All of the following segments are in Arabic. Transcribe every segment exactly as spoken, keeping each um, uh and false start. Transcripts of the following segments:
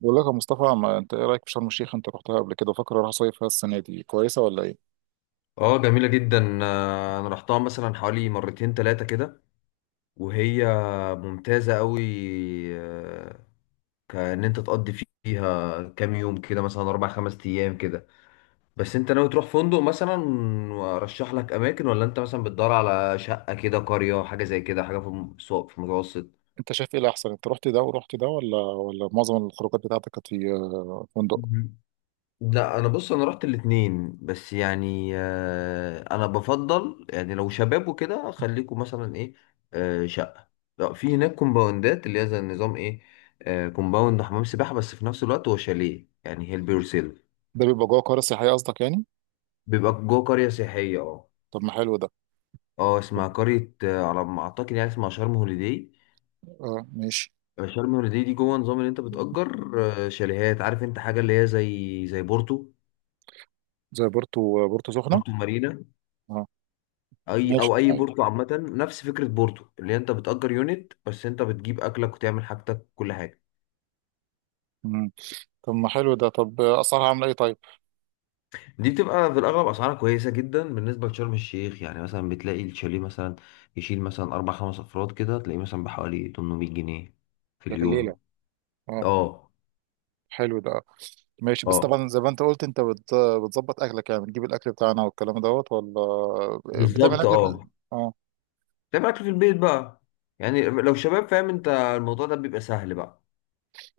بقول لك يا مصطفى، ما انت ايه رايك في شرم الشيخ؟ انت رحتها قبل كده. فاكر اروح صيف فيها السنه دي، كويسه ولا ايه؟ اه جميلة جدا. آه، انا رحتها مثلا حوالي مرتين تلاتة كده وهي ممتازة قوي. آه، كأن انت تقضي فيها كام يوم كده مثلا اربع خمس ايام كده. بس انت ناوي تروح فندق مثلا وارشح لك اماكن، ولا انت مثلا بتدور على شقة كده، قرية، حاجة زي كده، حاجة في الم- في المتوسط؟ انت شايف ايه الاحسن؟ انت رحت ده ورحت ده، ولا ولا معظم الخروجات بتاعتك كانت في آه، فندق؟ لا انا بص، انا رحت الاتنين، بس يعني آه، انا بفضل يعني لو شباب وكده خليكم مثلا ايه، آه، شقه. لا، في هناك كومباوندات اللي هي زي النظام ايه، آه، كومباوند، حمام سباحه، بس في نفس الوقت هو شاليه، يعني هيل بيور سيلف. ده بيبقى جوه قريه سياحيه قصدك يعني؟ بيبقى جوه قريه سياحيه، اه. طب ما حلو ده. اه اسمها طب- قريه آه، على ما اعتقد يعني اسمها شرم هوليداي. اه ماشي. آه، شرم هوليداي دي جوه نظام اللي انت بتأجر آه، شاليهات، عارف انت حاجه اللي هي زي زي بورتو، زي بورتو، آه، بورتو سخنه. بورتو مارينا. اه اي ماشي او اي أيوة. بورتو عامه نفس فكره بورتو، اللي انت بتأجر يونت بس انت بتجيب اكلك وتعمل حاجتك كل حاجه. مم. طب ما حلو ده. طب آه، اسعارها عامله ايه طيب؟ دي بتبقى في الاغلب اسعارها كويسه جدا بالنسبه لشرم الشيخ، يعني مثلا بتلاقي الشاليه مثلا يشيل مثلا اربع خمس افراد كده، تلاقيه مثلا بحوالي تمنمية جنيه في ده في الليله؟ اليوم. اه اه. حلو ده. ماشي، بس اه طبعا زي ما انت قلت انت بت- بتظبط اكلك، يعني بتجيب الاكل بتاعنا والكلام دوت ولا آه، بتعمل بالظبط اكل في. اه. اه تعمل اكل في البيت بقى، يعني لو شباب فاهم انت الموضوع ده بيبقى سهل بقى،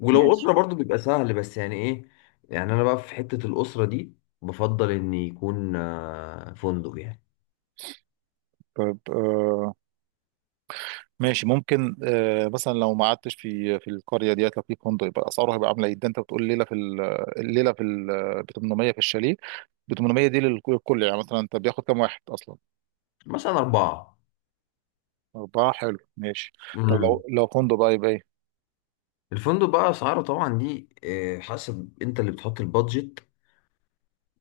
ولو ماشي. أسرة برضو بيبقى سهل، بس يعني إيه، يعني أنا بقى في حتة الأسرة دي بفضل إن يكون آه، فندق يعني. طب آه ماشي، ممكن آه مثلا لو ما قعدتش في في القريه ديت، لو في فندق يبقى اسعاره هيبقى عامله ايه؟ ده انت بتقول ليله في ال- الليله في ال- ب تمنمية في الشاليه. ب تمنمية دي للكل يعني، مثلا انت بياخد كام واحد اصلا؟ مثلا أربعة. اربعه، حلو ماشي. طب امم. لو لو فندق بقى يبقى ايه؟ الفندق بقى أسعاره طبعا دي آه، حسب أنت اللي بتحط البادجت،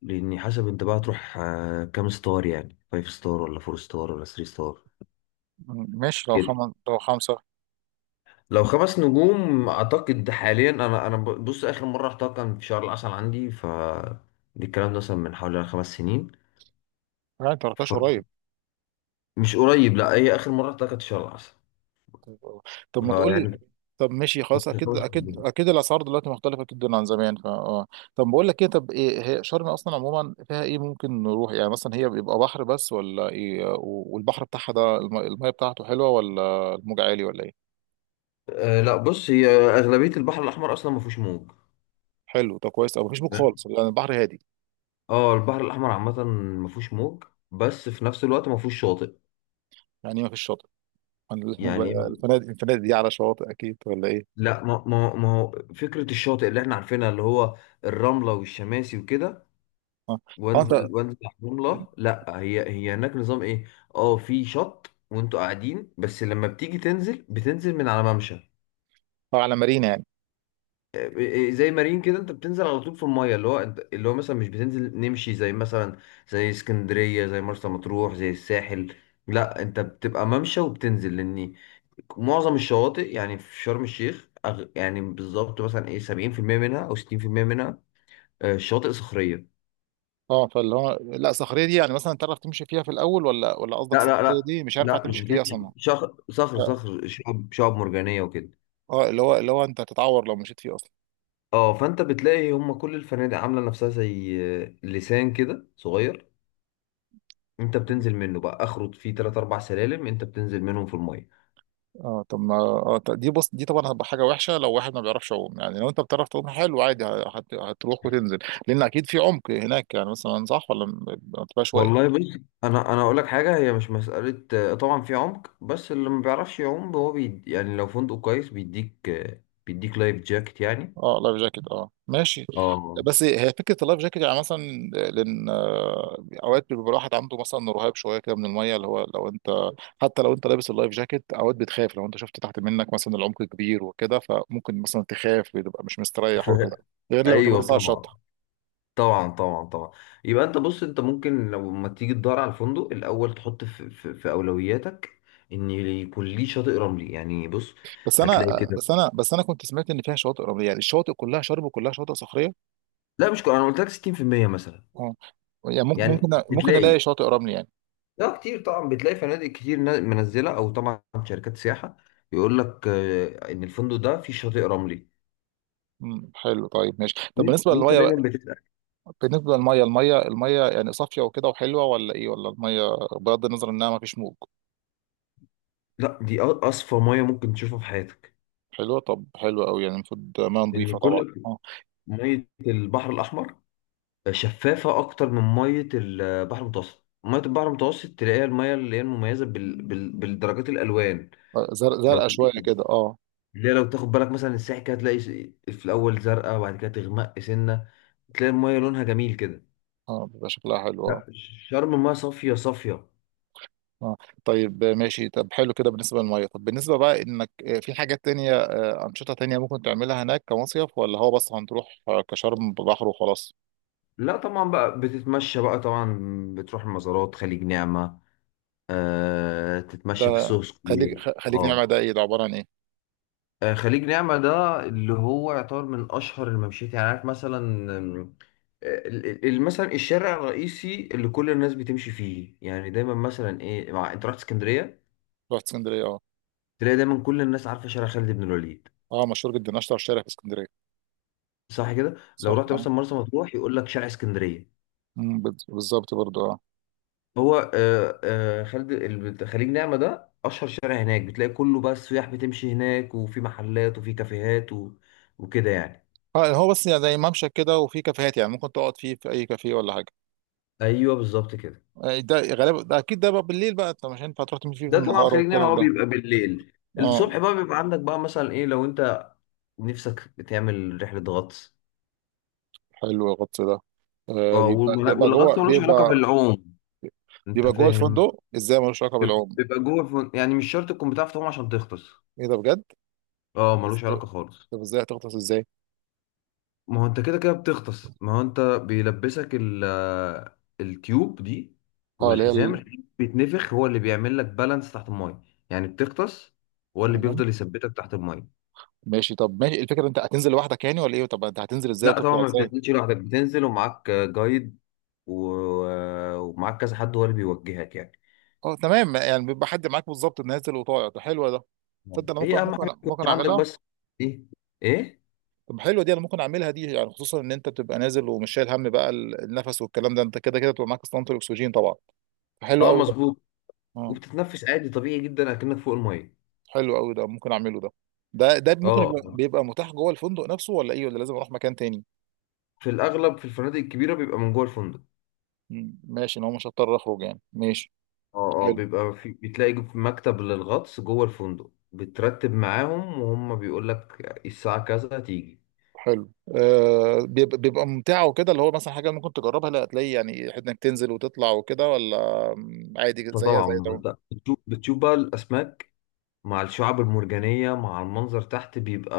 لأن حسب أنت بقى تروح آه، كام ستار، يعني فايف ستار ولا فور ستار ولا ثري ستار ماشي، لو كده. خمس لو خمسه. لو خمس نجوم أعتقد حاليا أنا أنا ب- بص، آخر مرة رحتها كان في شهر العسل عندي، ف دي الكلام ده مثلا من حوالي خمس سنين. يعني انت ما رحتش قريب؟ مش قريب، لا، هي اخر مره طلعت كانت شهر العسل، طب. طب ما آه، تقول لي. يعني. طب ماشي خلاص، كنت اكيد خمس اكيد سنين. اكيد، الاسعار دلوقتي مختلفه جدا عن زمان، فا اه. طب بقول لك ايه، طب ايه هي شرم اصلا عموما فيها ايه ممكن نروح؟ يعني مثلا هي بيبقى بحر بس ولا ايه؟ و- والبحر بتاعها ده، الم- الميه بتاعته حلوه ولا الموج عالي ولا ايه؟ آه لا بص، هي اغلبيه البحر الاحمر اصلا ما فيهوش موج. حلو طب، كويس. او مفيش موج فاهم؟ خالص يعني، البحر هادي. اه البحر الاحمر عامه ما فيهوش موج، بس في نفس الوقت ما فيهوش شاطئ. يعني ما فيش شاطئ يعني يعني إيه؟ الفنادق، الفنادق دي على شواطئ اكيد ولا ايه؟ لا ما ما ما هو فكره الشاطئ اللي احنا عارفينها اللي هو الرمله والشماسي وكده، اه. اه انت آه، وانزل وانزل على الرمله، لا هي هي هناك نظام ايه، اه في شط وانتوا قاعدين، بس لما بتيجي تنزل بتنزل من على ممشى. على مارينا يعني. آه، زي مارين كده، انت بتنزل على طول في المايه، اللي هو انت اللي هو مثلا مش بتنزل نمشي زي مثلا زي اسكندريه، زي مرسى مطروح، زي الساحل. لا انت بتبقى ممشى وبتنزل، لان معظم الشواطئ يعني في شرم الشيخ أغ... يعني بالظبط مثلا ايه سبعين في المية منها او ستين في المية منها آه، شواطئ صخريه. اه فاللي هو، لا صخريه دي يعني مثلا تعرف تمشي فيها في الاول، ولا ولا قصدك لا لا صخريه لا دي مش هينفع لا مش تمشي فيها بتمشي، اصلا؟ شخ... صخر صخر شعب شعب مرجانيه وكده. اه، اللي هو اللي هو انت هتتعور لو مشيت فيه اصلا. اه فانت بتلاقي هم كل الفنادق عامله نفسها زي آه، لسان كده صغير، انت بتنزل منه بقى، اخره فيه تلات اربع سلالم انت بتنزل منهم في الميه. اه طب ما اه ط- دي بص، دي طبعا هتبقى حاجه وحشه لو واحد ما بيعرفش يعوم. يعني لو انت بتعرف تعوم حلو عادي، ه- هت... هتروح وتنزل. لان اكيد في عمق هناك يعني، مثلا صح ولا م- ما تبقاش واقف. والله بص، انا انا اقول لك حاجه، هي مش مساله آه، طبعا في عمق، بس اللي ما بيعرفش يعوم هو بي يعني لو فندق كويس بيديك آه، بيديك لايف جاكيت يعني. اه لايف جاكيت، اه ماشي. اه بس هي فكره اللايف جاكيت يعني مثلا، لان آه، اوقات بيبقى الواحد عنده مثلا رهاب شويه كده من الميه. اللي هو لو انت، حتى لو انت لابس اللايف جاكيت، اوقات بتخاف. لو انت شفت تحت منك مثلا العمق كبير وكده، فممكن مثلا تخاف، بتبقى مش مستريح ف... وكده، غير لما تبقى ايوه لسه على الشط. طبعا. طبعا طبعا طبعا يبقى انت بص، انت ممكن لما تيجي تدور على الفندق الاول تحط في, في, في اولوياتك ان يكون ليه شاطئ رملي، يعني بص بس انا هتلاقي كده. بس انا بس انا كنت سمعت ان فيها شواطئ رمليه، يعني الشواطئ كلها شرب وكلها شواطئ صخريه؟ لا مش كو- انا قلت لك ستين في المية مثلا، اه. يعني ممكن يعني ممكن ممكن بتلاقي، الاقي شاطئ رملي يعني. لا كتير طبعا، بتلاقي فنادق كتير نا- منزله او طبعا شركات سياحه يقول لك آه، ان الفندق ده فيه شاطئ رملي، امم حلو، طيب ماشي. طب وإن- بالنسبه وانت للميه بقى، دايما بتتاكد. بالنسبه للميه، الميه الميه يعني صافيه وكده وحلوه ولا ايه؟ ولا الميه بغض النظر انها ما فيش موج. لا دي أ- اصفى ميه ممكن تشوفها في حياتك، حلوه؟ طب حلوه قوي يعني، المفروض ميه نظيفه لان طبعا كل اه. ميه البحر الاحمر شفافه اكتر من ميه البحر المتوسط. ميه البحر المتوسط تلاقيها الميه اللي هي المميزه بال... بال... بالدرجات الالوان. زرق- لو زرقاء شويه كده اه. لا لو تاخد بالك مثلا الساحل كده، هتلاقي في الاول زرقاء وبعد كده تغمق سنه، تلاقي الميه لونها جميل كده. اه بيبقى شكلها حلو آه. لا، شرم المايه صافية صافية. اه طيب ماشي. طب حلو كده بالنسبة للمية. طب بالنسبة بقى انك آه، في حاجات تانية، آه، أنشطة تانية ممكن تعملها هناك كمصيف، ولا هو بس هنروح آه، كشرم بحر وخلاص؟ لا طبعا بقى بتتمشى بقى طبعا، بتروح المزارات، خليج نعمة، آه تتمشى في ده السوق خليج، سكوير، خ- خليج نعمة اه. ده ايه؟ ده عبارة عن ايه؟ آه، خليج نعمة ده اللي هو يعتبر من أشهر الممشيات، يعني عارف مثلا، آم، آه، ال- ال- ال- مثلا الشارع الرئيسي اللي كل الناس بتمشي فيه، يعني دايما مثلا ايه، مع انت رحت اسكندرية، رحت اسكندرية اه. تلاقي دايما كل الناس عارفة شارع خالد بن الوليد. اه مشهور جدا، اشطر شارع في اسكندرية. صح كده؟ لو صح رحت اه. مثلا مرسى مطروح يقول لك شارع اسكندرية. أمم، بال- بالظبط برضو اه. هو آه، آه، خالد الب- خليج نعمة ده أشهر شارع هناك، بتلاقي كله بقى السياح بتمشي هناك، وفي محلات وفي كافيهات و... وكده يعني. آه، هو بس يعني زي ممشى كده وفي كافيهات. يعني ممكن تقعد فيه في اي كافيه ولا حاجة؟ ايوه بالظبط كده. آه، ده غالبا ده اكيد ده بقى بالليل بقى؟ انت مش هينفع تروح تمشي فيه في ده طبعا النهار خليج نعمة والكلام هو ده؟ بيبقى بالليل، الصبح اه بقى بيبقى عندك بقى مثلا إيه لو أنت نفسك تعمل رحلة غطس. حلو، الغطس ده آه، اه بيبقى والم- بيبقى والغطس جوه ملوش علاقة بيبقى؟ بالعوم، أنت يبقى جوه فاهم. الفندق ازاي؟ ملوش علاقه بالعوم؟ بيبقى جوه فن... يعني مش شرط تكون بتعرف تعوم عشان تغطس. ايه ده بجد؟ اه طب ملوش إز- علاقة خالص. طب ازاي هتغطس ازاي؟ ما هو انت كده كده بتغطس، ما هو انت بيلبسك ال التيوب دي، اه اللي هي والحزام ال- الحزام بيتنفخ هو اللي بيعمل لك بالانس تحت المايه، يعني بتغطس، هو اللي تمام. بيفضل يثبتك تحت المايه. ماشي طب، ماشي إيه الفكره؟ انت هتنزل لوحدك يعني ولا ايه؟ طب انت هتنزل ازاي لا طبعا وتطلع ما ازاي؟ بتنزلش لوحدك، بتنزل ومعاك جايد و- ومعاك كذا حد، هو اللي بيوجهك يعني. اه تمام، يعني بيبقى حد معاك بالظبط نازل وطالع. ده حلوه ده، تصدق انا ممكن هي اهم حاجه ممكن ممكن يكون عندك اعملها. بس، ايه، ايه. طب حلوه دي، انا ممكن اعملها دي يعني، خصوصا ان انت بتبقى نازل ومش شايل هم بقى ال- النفس والكلام ده. انت كده كده بتبقى معاك اسطوانه الاكسجين طبعا. حلو اه قوي ده. مظبوط، اه. وبتتنفس عادي طبيعي جدا اكنك فوق المايه. حلو قوي ده، ممكن اعمله ده. ده ده ممكن يبقى، اه بيبقى متاح جوه الفندق نفسه ولا ايه، ولا لازم اروح مكان تاني؟ في الاغلب في الفنادق الكبيره بيبقى من جوه الفندق. مم. ماشي، ان هو مش هضطر اخرج يعني، ماشي. اه اه حلو. بيبقى في، بتلاقي في مكتب للغطس جوه الفندق، بترتب معاهم وهم بيقول لك الساعة كذا تيجي. حلو آه، بيبقى بيبقى ممتعه وكده، اللي هو مثلا حاجه ممكن تجربها؟ لا هتلاقي يعني انك تنزل وتطلع وكده ولا؟ مم، عادي زيها فطبعا زي ما ده. انت بتشوف، بتشوف بقى الأسماك مع الشعاب المرجانية مع المنظر تحت، بيبقى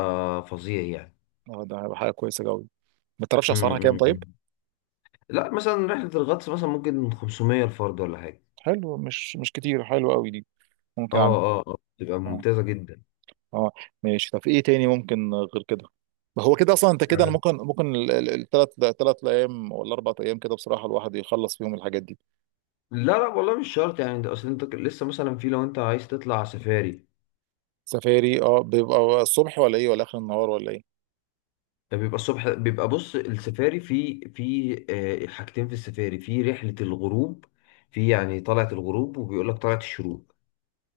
فظيع يعني. اه ده هيبقى حاجه كويسه قوي. ما تعرفش م- اسعارها م- كام طيب؟ م. لا مثلا رحلة الغطس مثلا ممكن من خمسمية الفرد ولا حاجة. حلو، مش مش كتير. حلو قوي دي، اه. ممكن اعمل. اه اه بتبقى اه. ممتازة جدا. اه ماشي. طب ايه تاني ممكن غير كده؟ ما هو كده اصلا انت كده، انا ممكن ممكن الثلاث، ثلاث ايام ولا اربع ايام كده بصراحه الواحد يخلص فيهم الحاجات دي. لا لا والله مش شرط يعني، انت اصل انت لسه مثلا في، لو انت عايز تطلع سفاري، سفاري اه. بيبقى الصبح ولا ايه، ولا اخر النهار ولا ايه؟ ده بيبقى الصبح، بيبقى بص السفاري في في آه، حاجتين في السفاري، في رحلة الغروب، في يعني طلعة الغروب، وبيقول لك طلعة الشروق.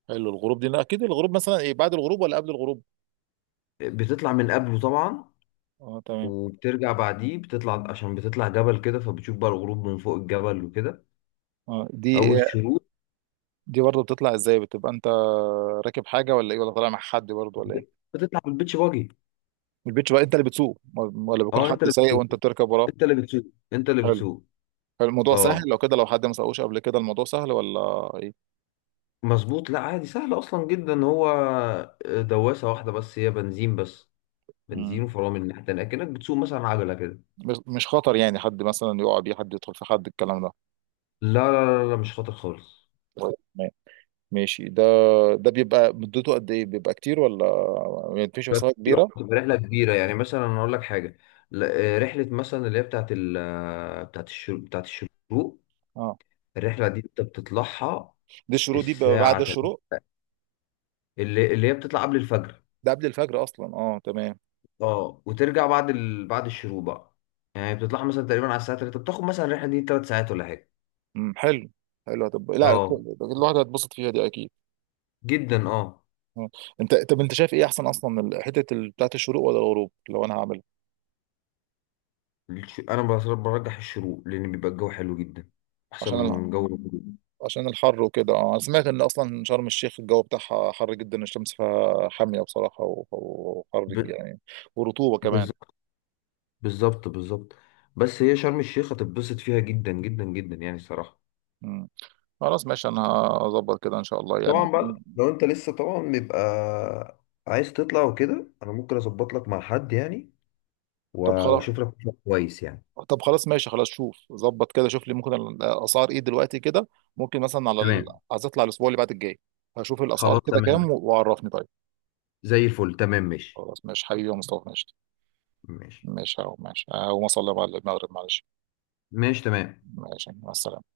حلو، الغروب دي اكيد. الغروب مثلا ايه، بعد الغروب ولا قبل الغروب؟ بتطلع من قبله طبعا، اه تمام. وبترجع بعديه، بتطلع عشان بتطلع جبل كده، فبتشوف بقى الغروب من فوق الجبل وكده، اه او دي، الشروق. دي برضه بتطلع ازاي؟ بتبقى انت راكب حاجه ولا ايه، ولا طالع مع حد برضه ولا ايه؟ بتطلع بالبيتش باجي. البيتش، بقى انت اللي بتسوق ولا بيكون اه حد انت اللي سايق بتسوق وانت بتركب وراه؟ انت اللي بتسوق انت اللي حلو. بتسوق. حلو، الموضوع سهل اه لو كده؟ لو حد ما سوقوش قبل كده الموضوع سهل ولا ايه؟ مظبوط، لا عادي سهل اصلا جدا هو، آه، دواسة واحدة بس، هي بنزين بس، بنزين، مم. وفرامل الناحية التانية، كأنك بتسوق مثلا عجلة كده. مش مش خطر يعني، حد مثلا يقع بيه، حد يدخل في حد الكلام ده؟ لا لا لا لا، مش خاطر خالص. طيب، تمام. ماشي ده. ده بيبقى مدته قد ايه؟ بيبقى كتير ولا مفيش بتبقى مسافه كتير أوي، كبيره؟ بتبقى رحلة كبيرة، يعني مثلا أنا أقول لك حاجة، لا، آه، رحلة مثلا اللي هي بتاعت ال آه، بتاعت الشروق، بتاعت الشروق اه الرحلة دي أنت بتطلعها دي الشروق، دي بيبقى بعد الساعة تل- الشروق؟ اللي اللي هي بتطلع قبل الفجر، ده قبل الفجر اصلا، اه تمام. أه وترجع بعد ال... بعد الشروق بقى، يعني بتطلعها مثلا تقريبا على الساعة تلاتة، بتاخد مثلا الرحلة دي 3 ساعات ولا حاجة. مم، حلو. حلو طب، لا أه الواحد هيتبسط فيها دي اكيد. جدا أه. آه. انت طب انت شايف ايه احسن اصلا، ال- حته ال- بتاعت الشروق ولا الغروب لو انا هعملها؟ الش- أنا بصراحة برجح الشروق، لأن بيبقى الجو حلو جدا، أحسن عشان ال... من جو الغروب. عشان الحر وكده اه. انا سمعت ان اصلا شرم الشيخ الجو بتاعها حر جدا، الشمس فيها حاميه بصراحه، و- و- وحر يعني ورطوبه ب... كمان. بالظبط بالظبط، بس هي شرم الشيخ هتتبسط فيها جدا جدا جدا يعني الصراحة. مم. خلاص ماشي، انا هظبط كده ان شاء الله يعني. طبعا بقى لو انت لسه طبعا بيبقى عايز تطلع وكده، انا ممكن اظبط لك مع حد يعني، طب خلاص، واشوف لك مكان كويس يعني. طب خلاص ماشي خلاص، شوف ظبط كده، شوف لي ممكن الاسعار ايه دلوقتي كده، ممكن مثلا على ال... تمام، عايز اطلع الاسبوع اللي بعد الجاي، هشوف الاسعار خلاص كده تمام، كام، و- وعرفني طيب. زي الفل، تمام ماشي، خلاص ماشي حبيبي يا مصطفى، ماشي. ماشي ماشي اهو، ماشي اهو، ما صلي على المغرب معلش. ماشي تمام. ماشي مع السلامه.